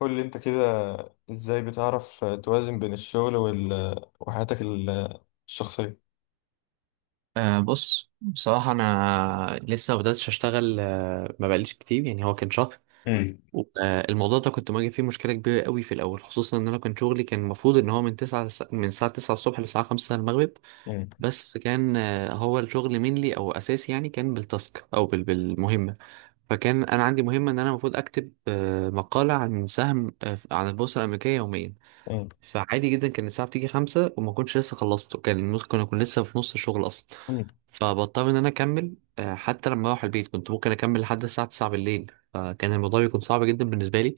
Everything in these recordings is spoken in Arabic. قول لي انت كده، ازاي بتعرف توازن بين الشغل وحياتك الشخصية؟ بص، بصراحة أنا لسه ما بدأتش أشتغل، ما بقاليش كتير، يعني هو كان شهر. مم. الموضوع ده كنت مواجه فيه مشكلة كبيرة قوي في الأول، خصوصا إن أنا كان شغلي كان المفروض إن هو من الساعة تسعة الصبح للساعة 5 المغرب. مم. بس كان هو الشغل مينلي أو أساسي، يعني كان بالتاسك بالمهمة. فكان أنا عندي مهمة إن أنا المفروض أكتب مقالة عن سهم، عن البورصة الأمريكية يوميا. مم. فعادي جدا كان الساعة بتيجي 5 وما كنتش لسه خلصته، كان ممكن أكون لسه في نص الشغل أصلا. مم. فبضطر إن أنا أكمل حتى لما أروح البيت كنت ممكن أكمل لحد الساعة 9 بالليل، فكان الموضوع بيكون صعب جدا بالنسبة لي.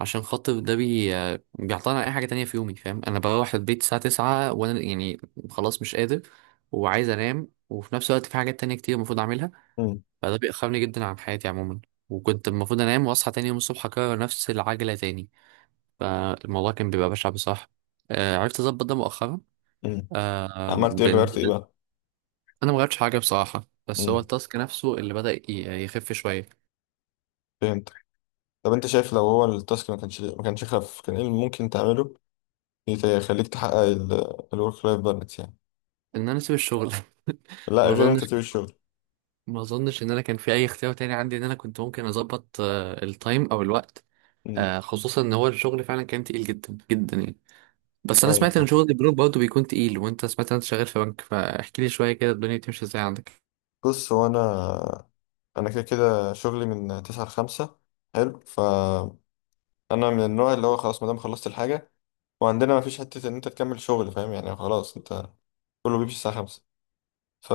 عشان خاطر ده بي آه، بيعطلني على أي حاجة تانية في يومي، فاهم؟ أنا بروح البيت الساعة 9 وأنا يعني خلاص مش قادر وعايز أنام، وفي نفس الوقت في حاجات تانية كتير المفروض أعملها. مم. فده بيأخرني جدا عن حياتي عموما، وكنت المفروض أنام وأصحى تاني يوم الصبح أكرر نفس العجلة تاني. فالموضوع كان بيبقى بشع بصراحة. عرفت أظبط ده مؤخرا مم. عملت ايه، بإن غيرت ايه بقى؟ أنا ما غيرتش حاجة بصراحة، بس هو مم. التاسك نفسه اللي بدأ يخف شوية. فهمت. طب انت شايف لو هو التاسك ما كانش خف، كان ايه اللي ممكن تعمله يخليك تحقق الورك لايف بالانس يعني؟ إن أنا أسيب الشغل؟ لا، ما غير انت أظنش. تسيب الشغل. ما أظنش إن أنا كان في أي اختيار تاني عندي، إن أنا كنت ممكن أظبط التايم أو الوقت. مم. خصوصا إن هو الشغل فعلا كان تقيل جدا جدا يعني. بس أنا ايوه سمعت إن فاهم. شغل البنوك برضه بيكون تقيل، وأنت سمعت إن أنت شغال في بنك، فاحكي لي شوية كده الدنيا بتمشي إزاي عندك. بص، هو انا كده كده شغلي من 9 ل 5. حلو، فانا من النوع اللي هو خلاص ما دام خلصت الحاجة، وعندنا ما فيش حتة إن أنت تكمل شغل، فاهم يعني؟ خلاص أنت كله بيمشي الساعة 5. ف...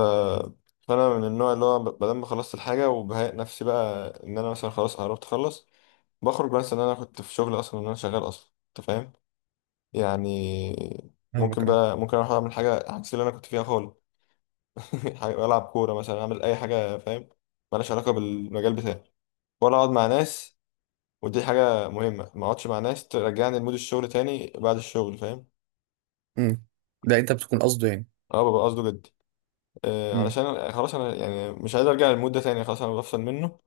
فأنا من النوع اللي هو بدل ما خلصت الحاجة وبهيأ نفسي بقى إن أنا مثلا خلاص قربت أخلص، بخرج. بس إن أنا كنت في شغل أصلا، إن أنا شغال أصلا أنت فاهم يعني. ممكن فاهمك اه. بقى، ممكن أروح أعمل حاجة عكس اللي أنا كنت فيها خالص. ألعب كورة مثلا، أعمل أي حاجة فاهم، مالهاش علاقة بالمجال بتاعي، ولا أقعد مع ناس. ودي حاجة مهمة، ما أقعدش مع ناس ترجعني لمود الشغل تاني بعد الشغل فاهم. امم ده انت بتكون قصده يعني. أه، ببقى قصده جد. علشان خلاص انا يعني مش عايز ارجع للمود ده تاني، خلاص انا بفصل منه.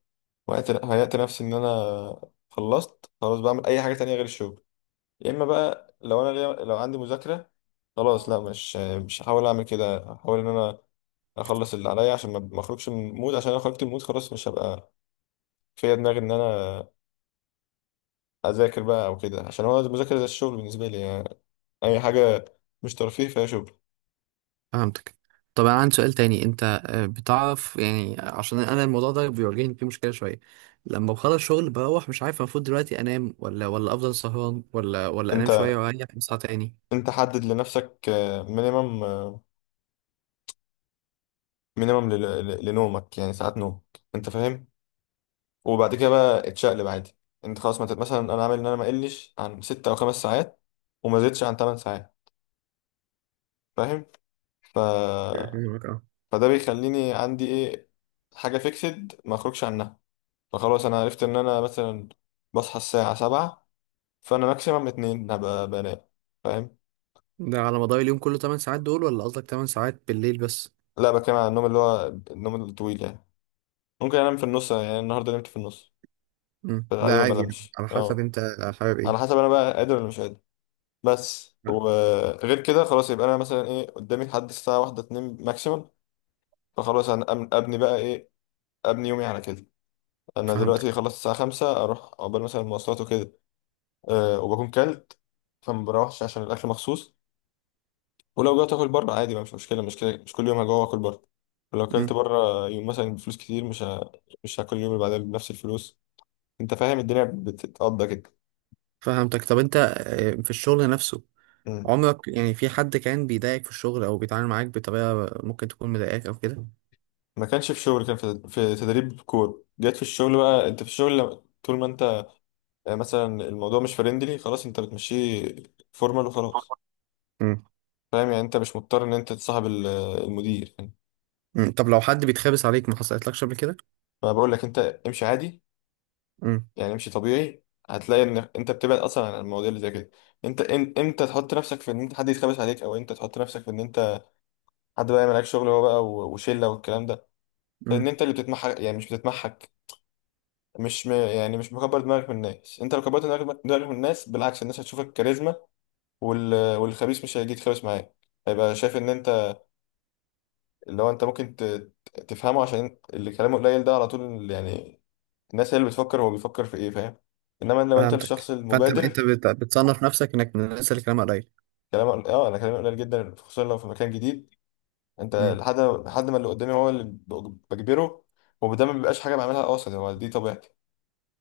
وهيأت نفسي ان انا خلصت، خلاص بعمل اي حاجه تانية غير الشغل. يا اما بقى لو لو عندي مذاكره، خلاص لا مش هحاول اعمل كده. هحاول ان انا اخلص اللي عليا عشان ما اخرجش من المود، عشان لو خرجت من المود خلاص مش هبقى فيا دماغي ان انا اذاكر بقى او كده، عشان هو المذاكره زي الشغل بالنسبه لي يعني. اي حاجه مش ترفيه فيها شغل. فهمتك. طب انا عندي سؤال تاني، انت بتعرف يعني، عشان انا الموضوع ده بيواجهني فيه مشكله شويه. لما بخلص شغل بروح مش عارف المفروض دلوقتي انام ولا افضل سهران ولا انت، انام شويه واريح اصحى تاني. حدد لنفسك مينيمم مينيمم لنومك يعني ساعات نوم انت فاهم. وبعد كده بقى اتشقلب عادي. انت خلاص ما تت- مثلا انا عامل ان انا ما اقلش عن 6 او 5 ساعات، وما زدتش عن 8 ساعات فاهم. ف... فاهمك اه. فده بيخليني عندي ايه، حاجه فيكسد ما اخرجش عنها. فخلاص انا عرفت ان انا مثلا بصحى الساعه 7، فانا ماكسيمم اتنين هبقى بنام فاهم. ده على مدار اليوم كله 8 ساعات دول ولا قصدك 8 ساعات بالليل بس؟ لا بتكلم على النوم اللي هو النوم الطويل يعني. ممكن انام في النص، يعني النهارده نمت في النص. مم. ده فالعادي ما عادي يعني، بنامش على حسب اه، انت حابب على ايه. حسب انا بقى قادر ولا مش قادر. بس لا. وغير كده، خلاص يبقى انا مثلا ايه قدامي لحد الساعه واحدة اتنين ماكسيمم. فخلاص انا ابني بقى ايه، ابني يومي على كده. انا فهمتك. دلوقتي خلصت الساعه 5، اروح عقبال مثلا المواصلات وكده. أه وبكون كلت، فما بروحش عشان الاكل مخصوص. ولو جوعت اكل بره عادي ما مش مشكله، مش كده. مش كل يوم هجوع واكل بره. ولو كلت مم. بره يوم مثلا بفلوس كتير مش هاكل اليوم اللي بعدها بنفس الفلوس، انت فاهم. الدنيا بتتقضى كده. فهمتك. طب انت في الشغل نفسه، مم. عمرك يعني في حد كان بيضايقك في الشغل او بيتعامل معاك بطريقه ممكن تكون مضايقاك او كده؟ ما كانش في شغل، كان في تدريب كور. جت في الشغل بقى، انت في الشغل طول ما انت يعني، مثلا الموضوع مش فريندلي خلاص، انت بتمشيه فورمال وخلاص فاهم يعني. انت مش مضطر ان انت تصاحب المدير يعني. مم. طب لو حد بيتخابس عليك ما حصلتلكش قبل كده؟ فانا بقول لك انت، امشي عادي، امم يعني امشي طبيعي. هتلاقي ان انت بتبعد اصلا عن المواضيع اللي زي كده. انت امتى تحط نفسك في ان انت حد يتخبس عليك، او انت تحط نفسك في ان انت حد بقى يعمل عليك شغل هو بقى، وشله والكلام ده. امم لان انت اللي بتتمحك. يعني مش بتتمحك، مش م... يعني مش مكبر دماغك من الناس. انت لو كبرت دماغك من الناس، بالعكس الناس هتشوفك كاريزما. والخبيث مش هيجي يتخبس معاك، هيبقى شايف ان انت اللي هو انت ممكن تفهمه، عشان اللي كلامه قليل ده على طول يعني. الناس هي اللي بتفكر هو بيفكر في ايه، فاهم. انما لو انت الشخص فهمتك. فانت انت المبادر. بتصنف نفسك انك من الناس اللي كلامها قليل؟ اه انا كلامي قليل جدا، خصوصا لو في مكان جديد. انت امم لحد ما اللي قدامي هو اللي بجبره. وده ما بيبقاش حاجه بعملها قاصد، هو دي طبيعتي.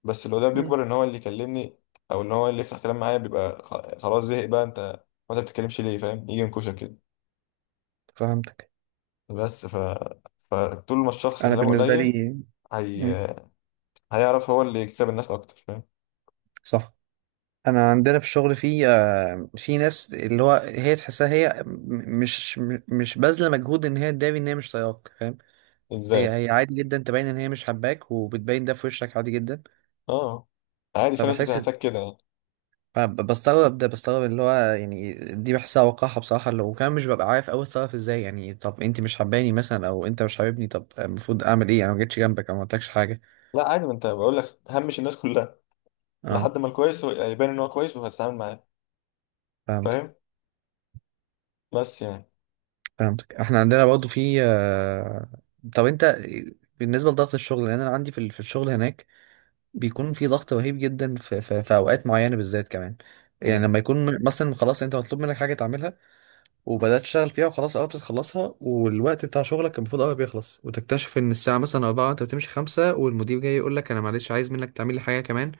بس اللي قدامي امم بيكبر ان هو اللي يكلمني، او ان هو اللي يفتح كلام معايا. بيبقى خلاص زهق بقى، انت وانت بتتكلمش ليه، فاهم. يجي ينكشك كده. فهمتك. بس فطول ما الشخص انا كلامه بالنسبه قليل، لي. امم هي... هيعرف هو اللي يكسب الناس اكتر فاهم. صح. انا عندنا في الشغل في في ناس، اللي هو هي تحسها هي مش باذله مجهود ان هي تداري ان هي مش طايقاك، فاهم؟ هي ازاي؟ هي عادي جدا تبين ان هي مش حباك، وبتبين ده في وشك عادي جدا. اه عادي، في ناس فبحس بتحتاج كده يعني. أنا بستغرب ده، بستغرب اللي هو يعني، دي بحسها وقاحة بصراحة، اللي وكمان مش ببقى عارف أوي أتصرف إزاي، يعني طب أنت مش حباني مثلا أو أنت مش حاببني، طب المفروض أعمل إيه؟ أنا ما جيتش جنبك أو ما قلتلكش حاجة. لا عادي، ما انت بقول لك همش الناس كلها. أه، لحد ما الكويس يبان ان هو كويس، وهتتعامل معاه فهمتك. فاهم. بس يعني. إحنا عندنا برضه في طب أنت بالنسبة لضغط الشغل، لأن أنا عندي في في الشغل هناك بيكون في ضغط رهيب جدا في أوقات معينة بالذات كمان، يعني مم. لما يكون مثلا خلاص أنت مطلوب منك حاجة تعملها، وبدات تشتغل فيها وخلاص اه بتخلصها، والوقت بتاع شغلك كان المفروض قوي بيخلص، وتكتشف ان الساعه مثلا 4، انت بتمشي 5، والمدير جاي يقول لك انا معلش عايز منك تعمل لي حاجه كمان.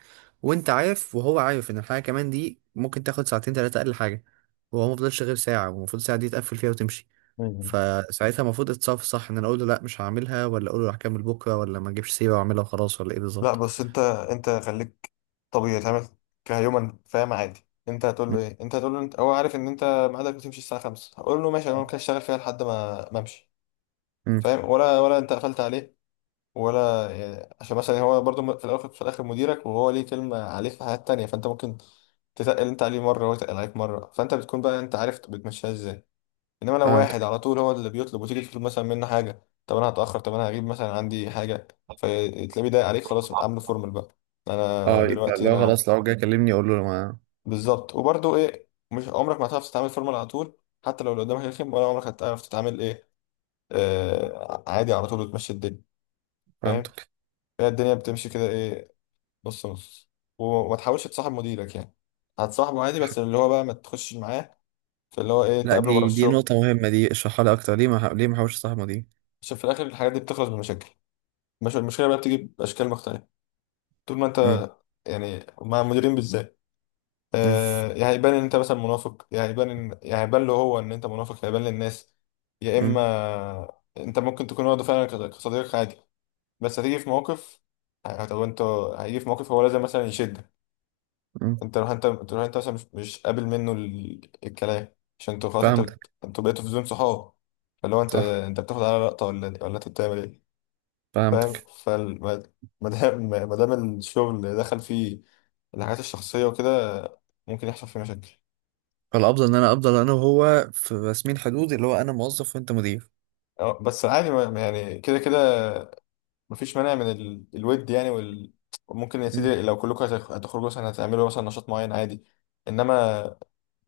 وانت عارف وهو عارف ان الحاجه كمان دي ممكن تاخد ساعتين ثلاثه اقل حاجه، وهو ما فضلش غير ساعه، والمفروض الساعه دي تقفل فيها وتمشي. مم. فساعتها المفروض اتصرف صح؟ ان انا اقول له لا مش هعملها، ولا اقول له هكمل بكره، ولا ما اجيبش سيره واعملها وخلاص، ولا ايه لا بالظبط؟ بس انت، خليك طبيعي تعمل كهيومن فاهم. عادي انت هتقول له م- ايه، انت هتقول له انت، هو عارف ان انت ميعادك بتمشي الساعه 5. هقول له ماشي انا ممكن اشتغل فيها لحد ما امشي م- فاهم، ولا انت قفلت عليه، ولا يعني عشان مثلا هو برضو في الاول في الاخر مديرك، وهو ليه كلمه عليه في حاجات تانية. فانت ممكن تتقل انت عليه مره وهو يتقل عليك مره، فانت بتكون بقى انت عارف بتمشيها ازاي. انما لو واحد فهمتك. على طول هو اللي بيطلب، وتيجي تطلب مثلا منه حاجه، طب انا هتاخر، طب انا هجيب مثلا عندي حاجه، فتلاقيه ضايق عليك. خلاص عامله فورمال بقى. انا اه، يبقى دلوقتي لو انا خلاص لو جاي كلمني اقول له ما. بالظبط. وبرضو ايه، مش عمرك ما هتعرف تتعامل فورمال على طول. حتى لو اللي قدامك رخم، ولا عمرك هتعرف تتعامل ايه. عادي على طول، وتمشي الدنيا فهمت. فاهم. هي الدنيا بتمشي كده ايه، نص نص. وما تحاولش تصاحب مديرك يعني. هتصاحبه عادي بس اللي هو بقى ما تخشش معاه في اللي هو ايه، لا، تقابله بره دي الشغل. نقطة مهمة دي، اشرحها لي أكتر، ليه ما حاولش صاحبه دي؟ عشان في الاخر الحاجات دي بتخلص بمشاكل. مش المشكله بقى بتيجي باشكال مختلفه، طول ما مم. انت يعني مع المديرين بالذات. مم. يا هيبان ان انت مثلا منافق، يا هيبان له هو ان انت منافق، يا هيبان للناس. يا مم. اما انت ممكن تكون واخده فعلا كصديق عادي. بس هتيجي في موقف، طب انت هيجي في موقف هو لازم مثلا يشدك. مم. انت لو انت، مثلا مش قابل منه الكلام، عشان انتوا خلاص فهمتك. انتوا بقيتوا في زون صحاب. فاللي هو انت صح. انت بتاخد على لقطه، ولا انت بتعمل ايه، فاهم. فهمتك. ما دام، ما دام الشغل دخل فيه الحاجات الشخصيه وكده، ممكن يحصل فيه مشاكل. فالأفضل إن أنا أفضل أنا وهو في رسمين حدود، اللي هو أنا موظف وأنت مدير. اه، بس عادي ما يعني كده كده. مفيش مانع من الود يعني وممكن يا مم. سيدي لو كلكم هتخرجوا مثلا، هتعملوا مثلا نشاط معين عادي. انما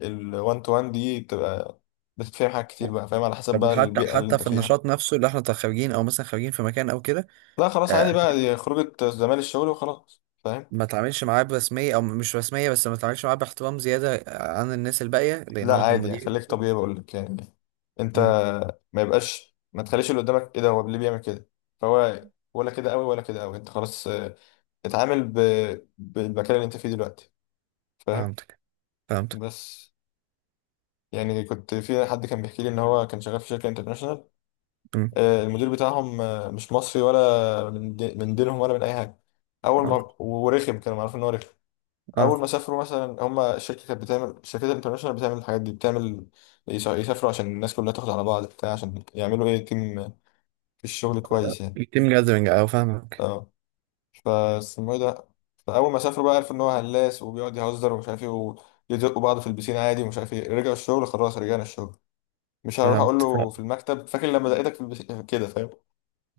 الوان تو وان دي بتبقى، بتتفهم حاجات كتير بقى فاهم، على حسب طب بقى وحتى البيئة اللي حتى انت في فيها. النشاط نفسه اللي احنا خارجين او مثلا خارجين في مكان او كده؟ لا خلاص، آه. عادي بقى، دي خروجة زمال الشغل وخلاص فاهم. ما تعاملش معاه برسميه او مش رسميه، بس ما تعاملش معاه باحترام زياده عن الناس الباقيه لان لا هو كان عادي يعني، مدير. خليك طبيعي بقول لك يعني. انت مم. ما تخليش اللي قدامك ايه ده، هو ليه بيعمل كده. فهو ولا كده قوي ولا كده قوي، انت خلاص، اتعامل بالمكان اللي انت فيه دلوقتي فاهم. فهمتك. فهمتك. بس يعني، كنت في حد كان بيحكي لي ان هو كان شغال في شركة انترناشونال. مم. المدير بتاعهم مش مصري، ولا من من دينهم، ولا من اي حاجه. اول اه. ما ورخم، كانوا عارفين ان هو رخم. اه، اول ما سافروا مثلا، هم الشركه كانت بتعمل، الشركات الانترناشونال بتعمل الحاجات دي، بتعمل يسافروا عشان الناس كلها تاخد على بعض بتاع، عشان يعملوا ايه، تيم في الشغل كويس يعني. يتم جاذبنج او فاهمك. اه، فاسمه ايه ده. فاول ما سافروا بقى، عرفوا ان هو هلاس وبيقعد يهزر ومش عارف ايه، ويزقوا بعض في البسين عادي ومش عارف ايه. رجعوا الشغل، خلاص رجعنا الشغل. مش هروح اقول فهمت. له في المكتب، فاكر لما دقيتك في البسين كده فاهم.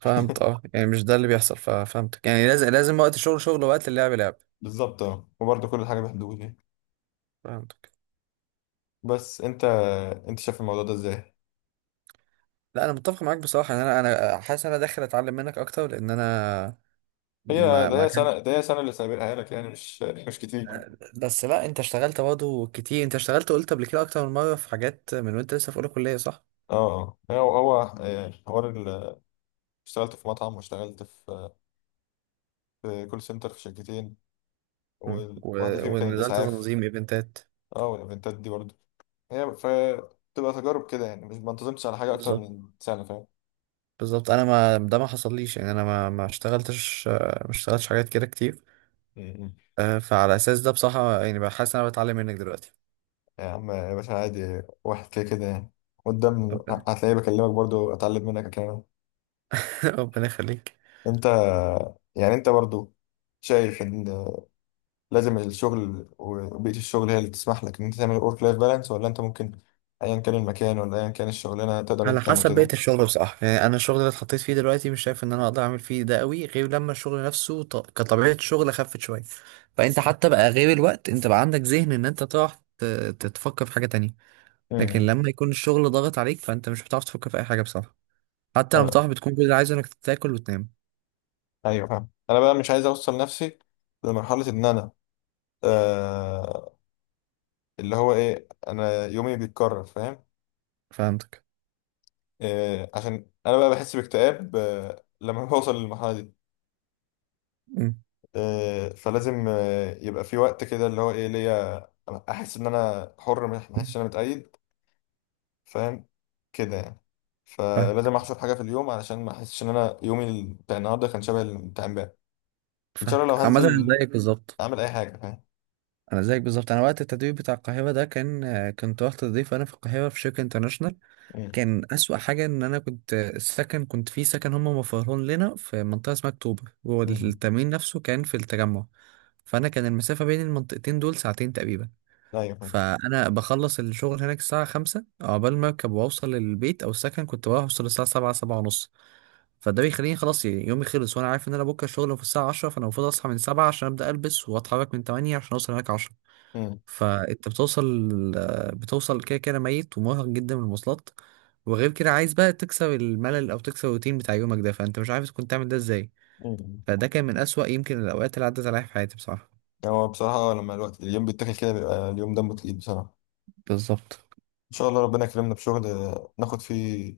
فهمت اه، يعني مش ده اللي بيحصل ففهمتك، يعني لازم لازم وقت الشغل شغل ووقت اللعب لعب. بالظبط اه، وبرضه كل حاجه بحدود يعني. فهمتك. بس انت، شايف الموضوع ده ازاي؟ لا انا متفق معاك بصراحه ان انا، انا حاسس ان انا داخل اتعلم منك اكتر لان انا هي ما ده ما هي سنه كانش ده هي سنه اللي سابقها لك يعني، مش كتير اه. بس لا انت اشتغلت برضه كتير، انت اشتغلت قلت قبل كده اكتر من مره في حاجات من وانت لسه في اولى كليه صح. اه، هو هو آه، حوار ال- اشتغلت في مطعم، واشتغلت في كول سنتر في شركتين، مم. وواحده فيهم كان ونزلت الاسعاف. تنظيم ايفنتات. اه والايفنتات دي برضه هي ف تبقى تجارب كده يعني، مش ما انتظمتش على حاجه اكتر بالظبط. من سنه فاهم. انا ما ده ما حصليش يعني، انا ما اشتغلتش حاجات كده كتير. م-م. فعلى اساس ده بصراحه يعني بحس ان انا بتعلم منك دلوقتي. يا عم يا باشا، عادي واحد كده كده يعني. قدام ربنا. هتلاقيه بكلمك برضه، اتعلم منك الكلام. ربنا يخليك. انت يعني، انت برضه شايف ان لازم الشغل وبيئة الشغل هي اللي تسمح لك ان انت تعمل ورك لايف بالانس، ولا انت ممكن ايا كان المكان ولا ايا كان الشغلانة تقدر انت على تعمل حسب كده؟ بيئة الشغل بصراحة، يعني أنا الشغل اللي اتحطيت فيه دلوقتي مش شايف إن أنا أقدر أعمل فيه ده قوي، غير لما الشغل نفسه كطبيعة شغل خفت شوية، فأنت حتى بقى غير الوقت أنت بقى عندك ذهن إن أنت تقعد ت... تتفكر في حاجة تانية. لكن امم لما يكون الشغل ضاغط عليك فأنت مش بتعرف تفكر في أي حاجة بصراحة، حتى لما أنا- بتروح بتكون كل اللي عايزه إنك تاكل وتنام. ايوه فاهم. انا بقى مش عايز اوصل نفسي لمرحلة ان انا، آه اللي هو ايه انا يومي بيتكرر فاهم. فهمتك. عشان انا بقى بحس باكتئاب لما بوصل للمرحلة دي. أمم. فلازم يبقى في وقت كده اللي هو ايه ليا، احس ان انا حر، ما احسش ان انا متقيد فاهم كده يعني. فلازم فاهمك. احسب حاجه في اليوم، علشان ما احسش ان انا يومي بتاع النهارده كان شبه اللي بتاع امبارح. ان شاء الله لو فاهمك، عامة أنا هنزل زيك بالظبط. اعمل اي حاجه فاهم. أنا زيك بالظبط، أنا وقت التدريب بتاع القاهرة ده كان، كنت رحت تضيف أنا في القاهرة في شركة انترناشونال. مم. كان أسوأ حاجة إن أنا كنت السكن كنت في سكن هم موفرهولنا لنا في منطقة اسمها أكتوبر، مم. والتمرين نفسه كان في التجمع، فأنا كان المسافة بين المنطقتين دول ساعتين تقريبا. ايوه فاهم. فأنا بخلص الشغل هناك الساعة 5 عقبال ما أركب وأوصل للبيت أو السكن، كنت بروح أوصل الساعة 7 7:30. فده بيخليني خلاص يعني يومي خلص، وأنا عارف إن أنا بكرة الشغل في الساعة 10، فأنا المفروض أصحى من 7 عشان أبدأ ألبس وأتحرك من 8 عشان أوصل هناك 10. مم. فانت بتوصل كده كده ميت ومرهق جدا من المواصلات، وغير كده عايز بقى تكسر الملل او تكسر الروتين بتاع يومك ده، فانت مش عارف كنت تعمل ده ازاي. مم. فده كان من اسوأ يمكن الاوقات اللي عدت عليا في حياتي بصراحة. هو بصراحه لما الوقت اليوم بيتاكل كده، بيبقى اليوم دمه تقيل بصراحه. بالظبط. ان شاء الله ربنا يكرمنا بشغل ناخد فيه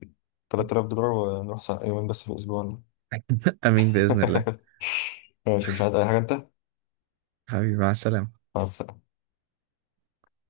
3000 دولار، ونروح يومين بس في الاسبوع. امين باذن الله. ماشي مش عايز اي حاجه انت. حبيبي، مع السلامة. مع السلامه.